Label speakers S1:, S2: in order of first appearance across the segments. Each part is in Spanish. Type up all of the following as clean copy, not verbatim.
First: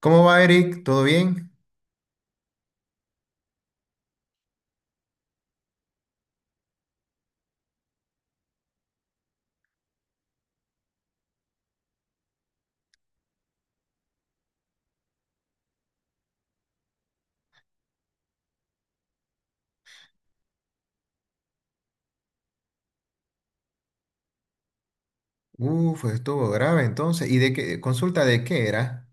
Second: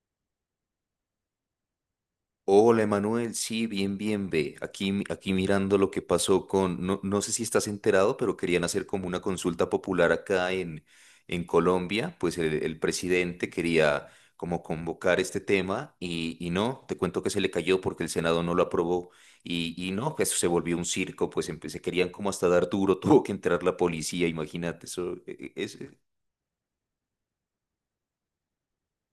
S1: ¿Cómo va, Eric? ¿Todo bien?
S2: Hola, Emanuel. Sí, bien, bien, ve. Aquí, aquí mirando lo que pasó con, no, sé si estás enterado, pero querían hacer como una consulta popular acá en Colombia. Pues el presidente quería como convocar este tema y no, te cuento que se le cayó porque el Senado no lo aprobó y no, eso se volvió un circo, pues se querían como hasta dar duro, tuvo que entrar la policía, imagínate, eso.
S1: Uf, estuvo grave entonces. ¿Y de qué? ¿Consulta de qué era?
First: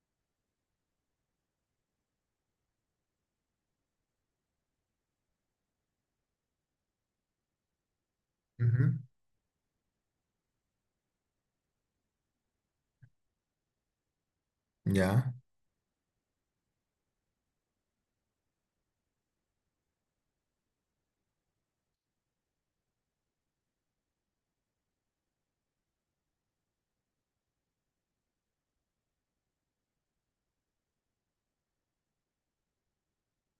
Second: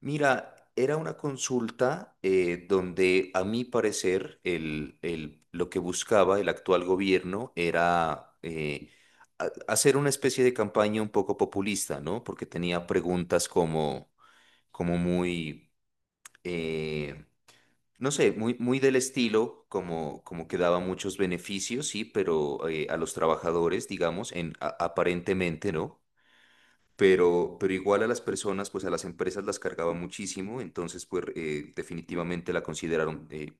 S2: Mira, era una consulta donde, a mi parecer, lo que buscaba el actual gobierno era
S1: Ujú.
S2: hacer una especie de campaña un poco populista, ¿no? Porque tenía preguntas como, como
S1: Ya.
S2: muy, eh, no sé, muy, muy del estilo, como, como que daba muchos beneficios, sí, pero a los trabajadores, digamos, en, aparentemente, ¿no? Pero igual a las personas, pues a las empresas las cargaba muchísimo, entonces pues definitivamente la consideraron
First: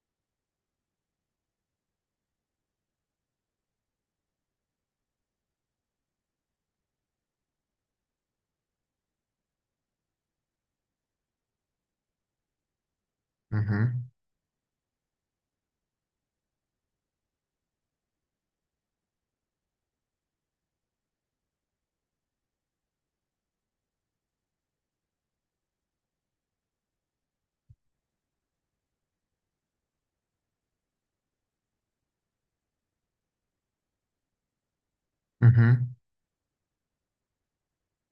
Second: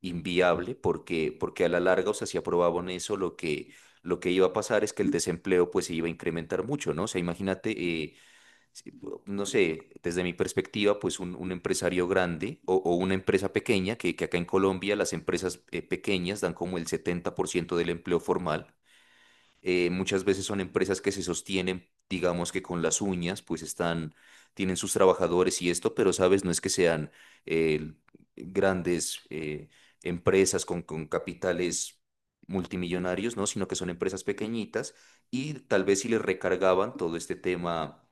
S2: inviable porque, porque a la larga, o sea, si aprobaban eso, lo que iba a pasar es que el desempleo pues se iba a incrementar mucho, ¿no? O sea, imagínate, eh, si- no sé, desde mi perspectiva, pues un empresario grande o una empresa
S1: Ujú.
S2: pequeña, que acá en Colombia las empresas pequeñas dan como el 70% del empleo formal. Muchas veces son empresas que se sostienen, digamos que con las uñas, pues están, tienen sus trabajadores y esto, pero sabes, no es que sean eh, grandes empresas con capitales multimillonarios, ¿no? Sino que son empresas pequeñitas y tal
S1: Ujú.
S2: vez si les recargaban todo este tema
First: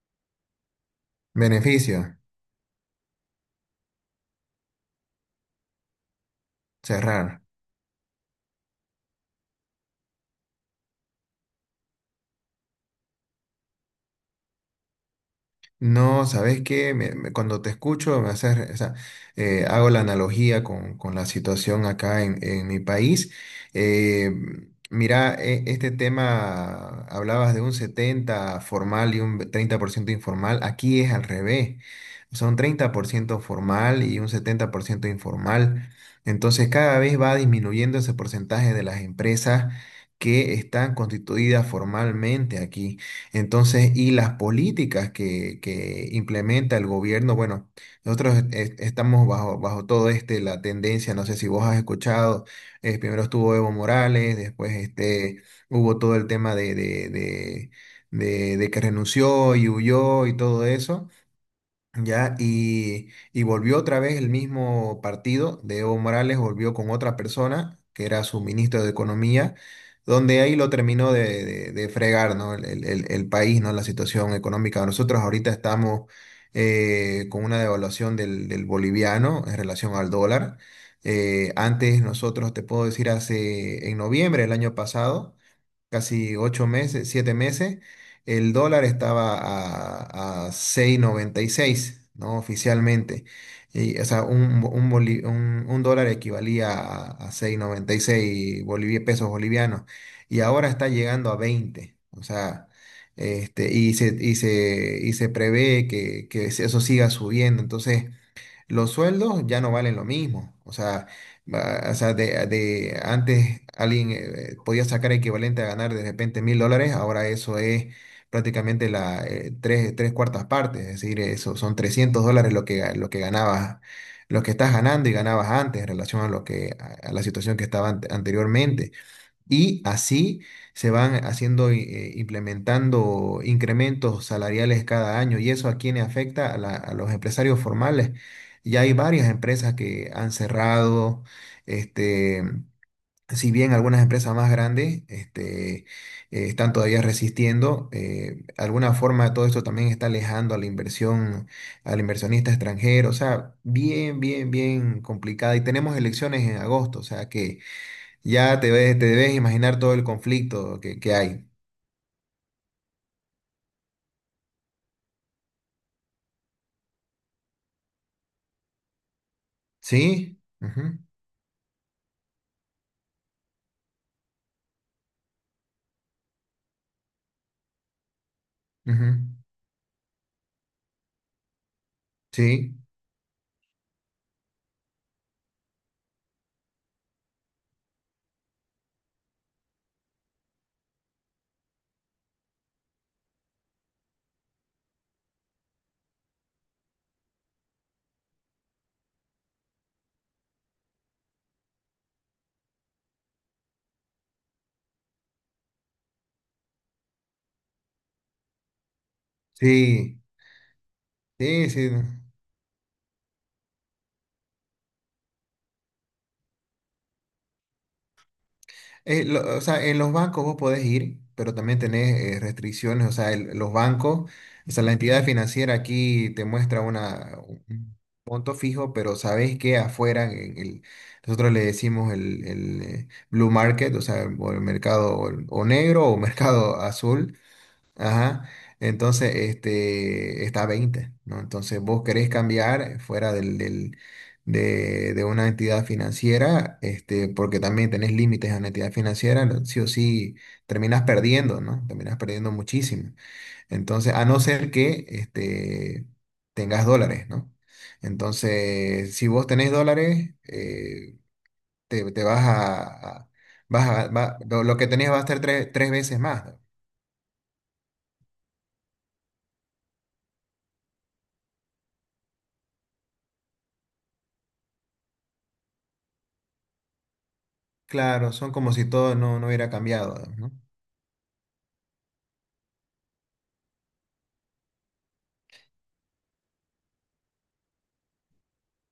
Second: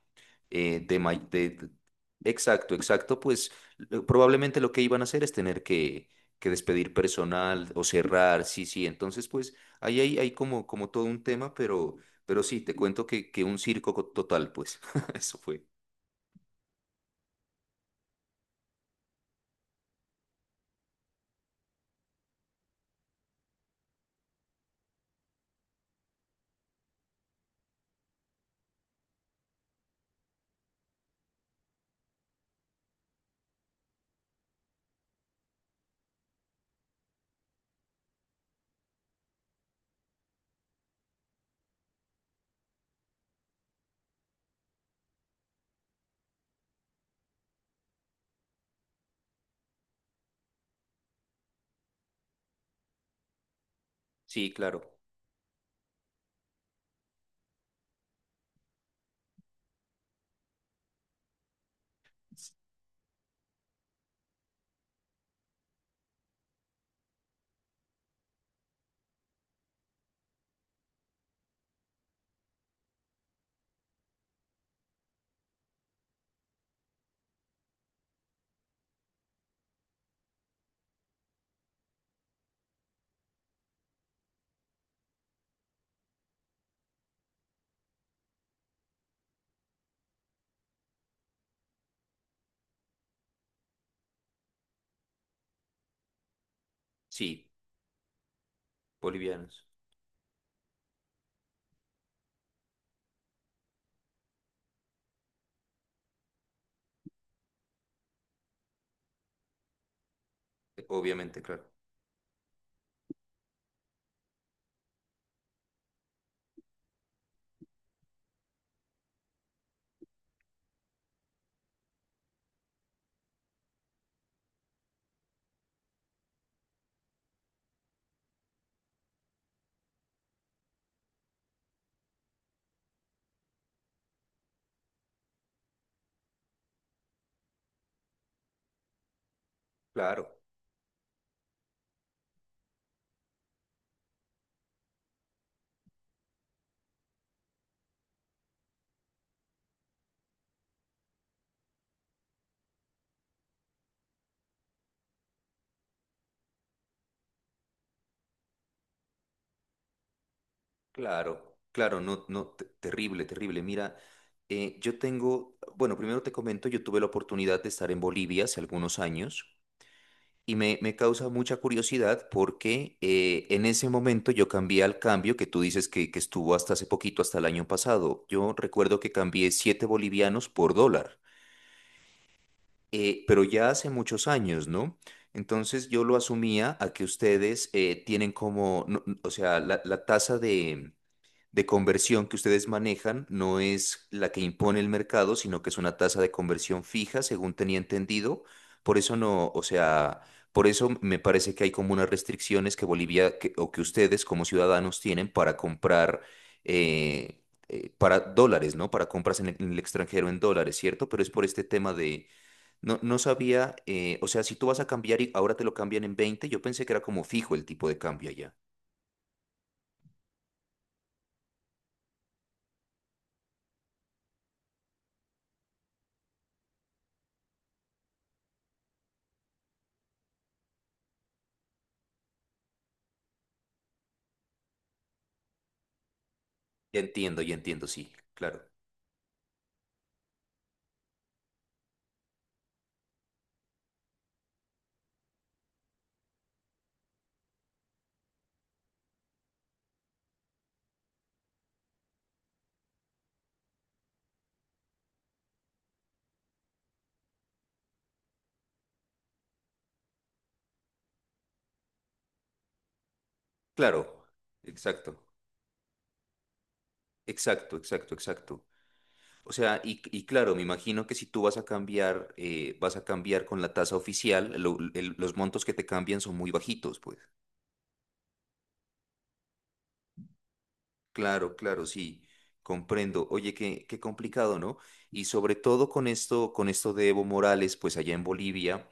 S2: de, ma- de-
S1: Beneficio.
S2: Exacto, exacto, pues probablemente lo que iban a hacer es tener que despedir
S1: Cerrar.
S2: personal o cerrar, sí, sí, entonces pues... Ahí hay, hay como, como todo un tema, pero sí, te cuento que un circo total, pues. Eso fue.
S1: No, ¿sabes qué? Cuando te escucho, me haces, o sea, hago la analogía con la situación acá en mi país. Eh, mira, este tema, hablabas de un 70 formal y un 30% informal. Aquí es al revés. Son 30% formal y un 70% informal. Entonces, cada vez va disminuyendo ese porcentaje de las empresas que están constituidas formalmente aquí. Entonces, y las políticas que implementa el gobierno, bueno, nosotros estamos bajo, bajo todo este, la tendencia, no sé si vos has escuchado, primero estuvo Evo Morales,
S2: Sí,
S1: después
S2: claro.
S1: este, hubo todo el tema de que renunció y huyó y todo eso. Ya, y volvió otra vez el mismo partido de Evo Morales, volvió con otra persona, que era su ministro de Economía, donde ahí lo terminó de fregar, ¿no? El país, ¿no? La situación económica. Nosotros ahorita estamos con una devaluación del boliviano en relación al dólar. Antes nosotros, te puedo decir, hace en noviembre del año pasado casi 8 meses, 7 meses, el dólar estaba a 6,96, ¿no? Oficialmente. Y, o sea, un, bo- un, boli- un dólar equivalía a
S2: Sí,
S1: 6,96 pesos
S2: bolivianos.
S1: bolivianos. Y ahora está llegando a 20. O sea, este, y se prevé que eso siga subiendo. Entonces, los sueldos ya no valen lo mismo. O
S2: Eh,
S1: sea,
S2: obviamente, claro.
S1: o sea de antes alguien podía sacar equivalente a ganar de repente $1.000, ahora eso es prácticamente la, tres cuartas partes, es decir, eso son $300 lo que, lo que ganabas, lo que estás ganando y ganabas antes en relación a lo que, a la situación que estaba anteriormente. Y así se van haciendo, implementando incrementos salariales cada año. ¿Y eso a quién le afecta? A, a los empresarios formales. Ya hay varias empresas que
S2: Claro,
S1: han cerrado. Este, si bien algunas empresas más grandes este, están todavía resistiendo, de alguna forma todo esto también está alejando a la inversión, al inversionista extranjero. O sea, bien, bien, bien complicada. Y tenemos elecciones en agosto. O sea que ya te te debes imaginar todo el conflicto que hay.
S2: claro, claro, no, no, terrible, terrible. Mira, yo tengo, bueno, primero te comento, yo tuve la oportunidad de estar en Bolivia hace algunos años.
S1: ¿Sí?
S2: Y me
S1: Ujú,
S2: causa mucha curiosidad porque en ese momento yo cambié al cambio que tú dices que estuvo hasta hace poquito, hasta el año pasado. Yo recuerdo
S1: ujú.
S2: que cambié 7 bolivianos por dólar,
S1: Sí,
S2: pero ya hace muchos años, ¿no? Entonces yo lo asumía a que ustedes tienen como, o sea, la tasa de conversión que ustedes manejan no es la que impone el mercado, sino que es una tasa de conversión fija, según tenía entendido. Por eso no, o sea, por eso me parece que hay como unas restricciones que Bolivia o que ustedes como ciudadanos tienen para comprar eh, para dólares, ¿no? Para compras en el
S1: sí,
S2: extranjero en dólares, ¿cierto? Pero es por este
S1: sí, sí.
S2: tema de no, no sabía, o sea, si tú vas a cambiar y ahora te lo cambian en veinte, yo pensé que era como fijo el tipo de cambio allá.
S1: O sea, en los bancos vos podés ir, pero también tenés restricciones. O sea, los bancos, o sea, la entidad financiera aquí te muestra una, un monto fijo, pero sabés que afuera, en el, nosotros le decimos el blue market, o sea, o el mercado o negro o mercado azul.
S2: Ya entiendo, sí,
S1: Ajá.
S2: claro.
S1: Entonces, este, está a 20, ¿no? Entonces, vos querés cambiar fuera de una entidad financiera, este, porque también tenés límites a una entidad financiera, sí o sí terminás perdiendo, ¿no? Terminás perdiendo muchísimo. Entonces, a no ser que, este, tengas dólares, ¿no? Entonces, si vos tenés dólares, te, te vas a- vas
S2: Claro,
S1: a- va- lo que tenés
S2: exacto,
S1: va a ser tres veces más.
S2: exacto, exacto, exacto. O sea, y claro, me imagino que si tú vas a cambiar con la tasa oficial, los montos que te cambian son muy bajitos, pues.
S1: Claro, son como si todo no, no hubiera cambiado, ¿no?
S2: Claro, claro, sí, comprendo. Oye, qué, qué complicado, ¿no? Y sobre todo con esto de Evo Morales, pues allá en Bolivia,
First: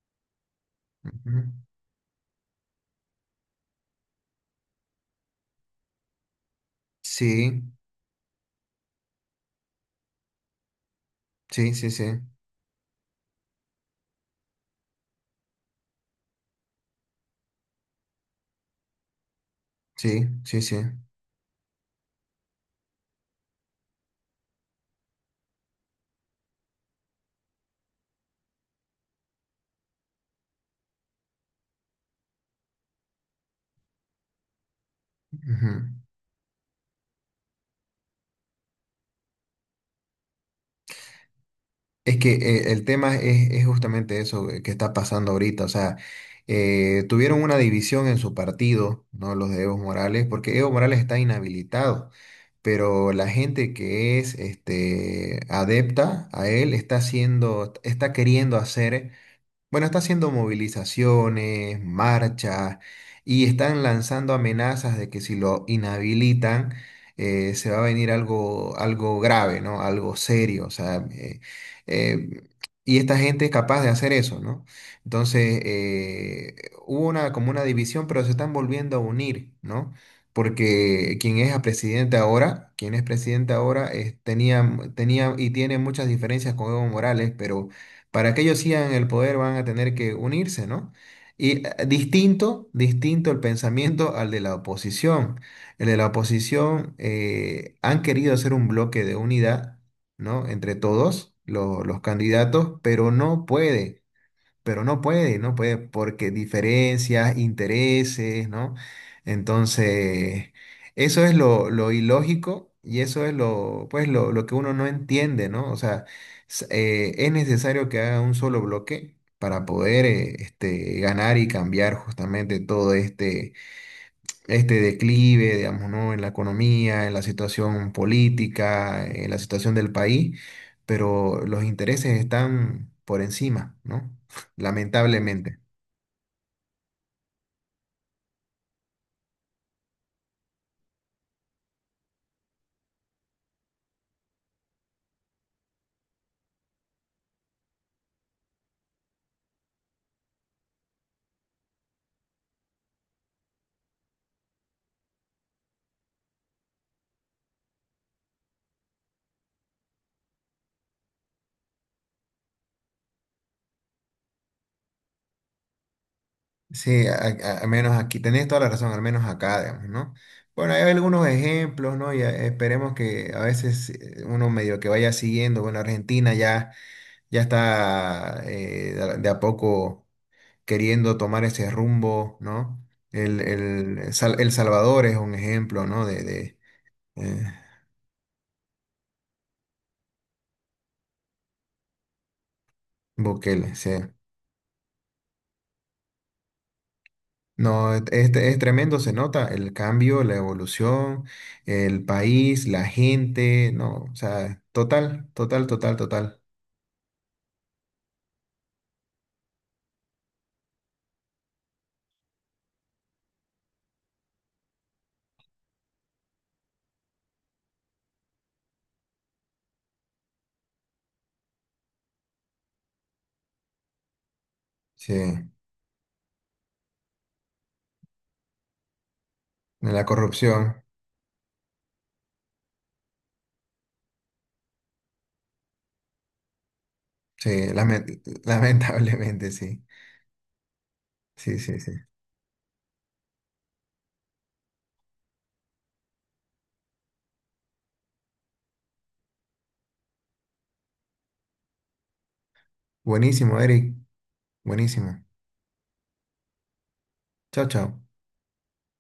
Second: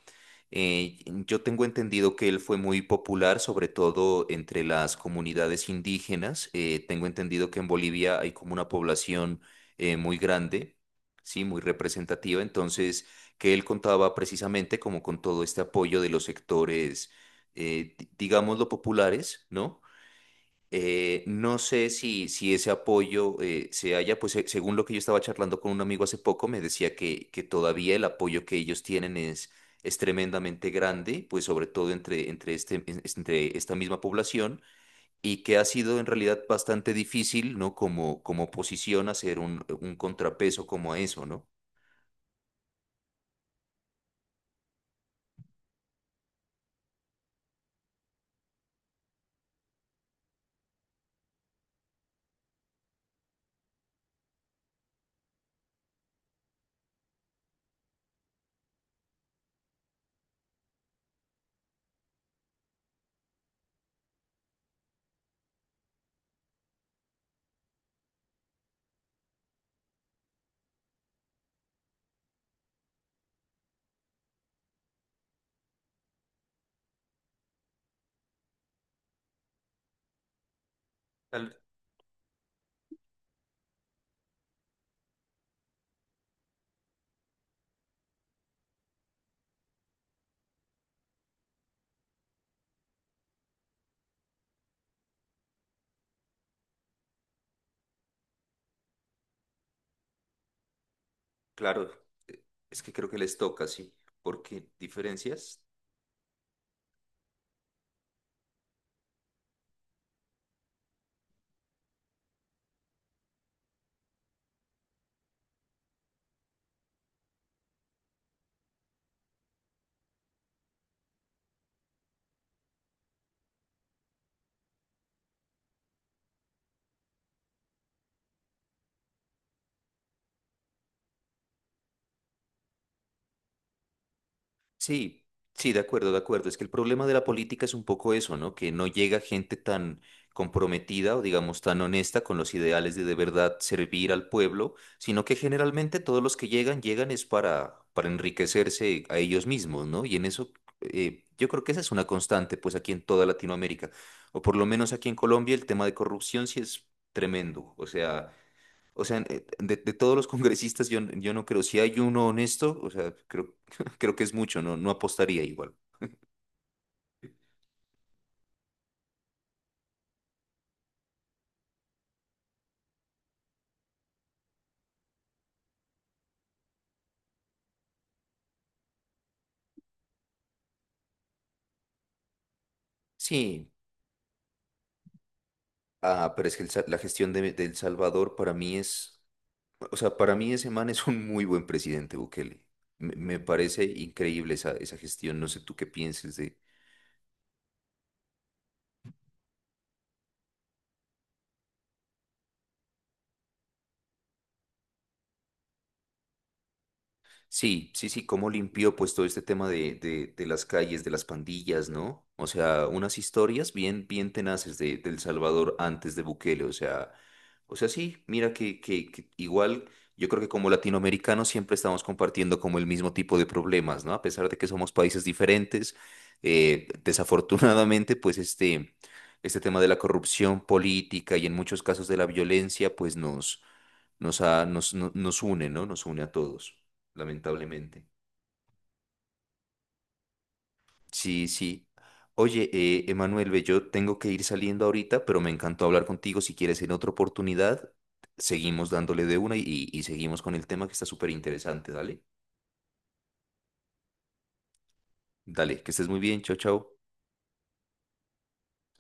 S2: eh, yo tengo
S1: Ujú.
S2: entendido que él fue muy popular, sobre todo entre las comunidades indígenas. Tengo entendido que
S1: Sí,
S2: en Bolivia hay como una población muy grande, sí, muy
S1: sí, sí, sí,
S2: representativa. Entonces, que él contaba precisamente como con todo este apoyo de los sectores, digámoslo, populares, ¿no?
S1: sí, sí, sí.
S2: No sé si, si ese apoyo se haya pues según lo que yo estaba charlando con un amigo hace poco, me decía que todavía el apoyo que ellos tienen es tremendamente grande, pues sobre todo entre, entre, este, entre esta misma población, y que ha
S1: Ujú.
S2: sido en realidad bastante difícil, ¿no? Como, como oposición hacer un contrapeso como a eso, ¿no?
S1: Es que el tema es justamente eso que está pasando ahorita, o sea, tuvieron una división en su partido, ¿no? Los de Evo Morales, porque Evo Morales está inhabilitado, pero la gente que es este, adepta a él está haciendo, está queriendo hacer. Bueno, está haciendo movilizaciones, marchas y están lanzando amenazas de que si lo inhabilitan se va a venir algo, algo grave, ¿no? Algo serio, o sea, eh, y esta gente es capaz de hacer eso, ¿no? Entonces, hubo una, como una división, pero se están volviendo a unir, ¿no? Porque quien es
S2: Tal-
S1: a presidente ahora, quien es presidente ahora, tenía y tiene muchas diferencias con Evo Morales, pero para que ellos sigan el poder van a tener que unirse, ¿no? Y distinto, distinto el pensamiento al de la oposición. El de la oposición han querido hacer un bloque de unidad, ¿no? Entre todos
S2: Claro,
S1: los
S2: eh,
S1: candidatos,
S2: es que creo
S1: pero
S2: que les
S1: no
S2: toca, sí,
S1: puede,
S2: porque
S1: pero no
S2: diferencias.
S1: puede, porque diferencias, intereses, ¿no? Entonces, eso es lo ilógico y eso es lo, pues, lo que uno no entiende, ¿no? O sea, es necesario que haga un solo bloque para poder este, ganar y cambiar justamente todo este este declive, digamos, ¿no? En la economía, en la situación política, en la situación del país, pero los intereses están por encima, ¿no?
S2: Sí,
S1: Lamentablemente.
S2: sí, de acuerdo, de acuerdo. Es que el problema de la política es un poco eso, ¿no? Que no llega gente tan comprometida o digamos tan honesta con los ideales de verdad servir al pueblo, sino que generalmente todos los que llegan, llegan es para enriquecerse a ellos mismos, ¿no? Y en eso yo creo que esa es una constante, pues aquí en toda Latinoamérica, o por lo menos aquí en Colombia el tema de corrupción sí es tremendo. O sea, de todos los congresistas yo, yo no creo, si hay uno honesto, o sea, creo, creo que es mucho, no, no apostaría igual.
S1: Sí, al menos aquí, tenés toda la razón, al menos acá, digamos, ¿no? Bueno, hay algunos ejemplos, ¿no? Y esperemos que a veces uno medio que vaya siguiendo, bueno, Argentina ya, ya está de a poco queriendo tomar ese rumbo, ¿no?
S2: Sí,
S1: El Salvador es un ejemplo, ¿no?
S2: ah, pero es
S1: De
S2: que el la gestión
S1: eh,
S2: de El Salvador para mí es, o sea, para mí ese man es un muy buen presidente, Bukele. Me
S1: Bukele,
S2: parece
S1: sí.
S2: increíble esa, esa gestión, no sé tú qué pienses de,
S1: No, es, es tremendo, se nota el cambio, la evolución, el país, la gente, no, o sea, total, total, total, total.
S2: sí, sí, sí, cómo limpió pues todo este tema de las calles, de las pandillas, ¿no? O sea, unas historias bien, bien tenaces de, del Salvador antes de Bukele, o sea, sí, mira que igual yo creo que como latinoamericanos siempre estamos compartiendo como el mismo tipo de problemas, ¿no? A pesar de que somos
S1: Sí,
S2: países diferentes, desafortunadamente pues este tema de la
S1: la
S2: corrupción
S1: corrupción,
S2: política y en muchos casos de la violencia pues nos, nos, nos, nos une, ¿no? Nos une a todos
S1: sí,
S2: lamentablemente.
S1: lamentablemente, sí,
S2: Sí,
S1: sí, sí,
S2: sí.
S1: sí.
S2: Oye, Emanuel, ve, yo tengo que ir saliendo ahorita, pero me encantó hablar contigo. Si quieres en otra oportunidad, seguimos dándole de una y seguimos con el tema que está súper interesante. Dale,
S1: Buenísimo, Eric, buenísimo.
S2: dale, que estés muy bien. Chao, chao.
S1: Chao, chao.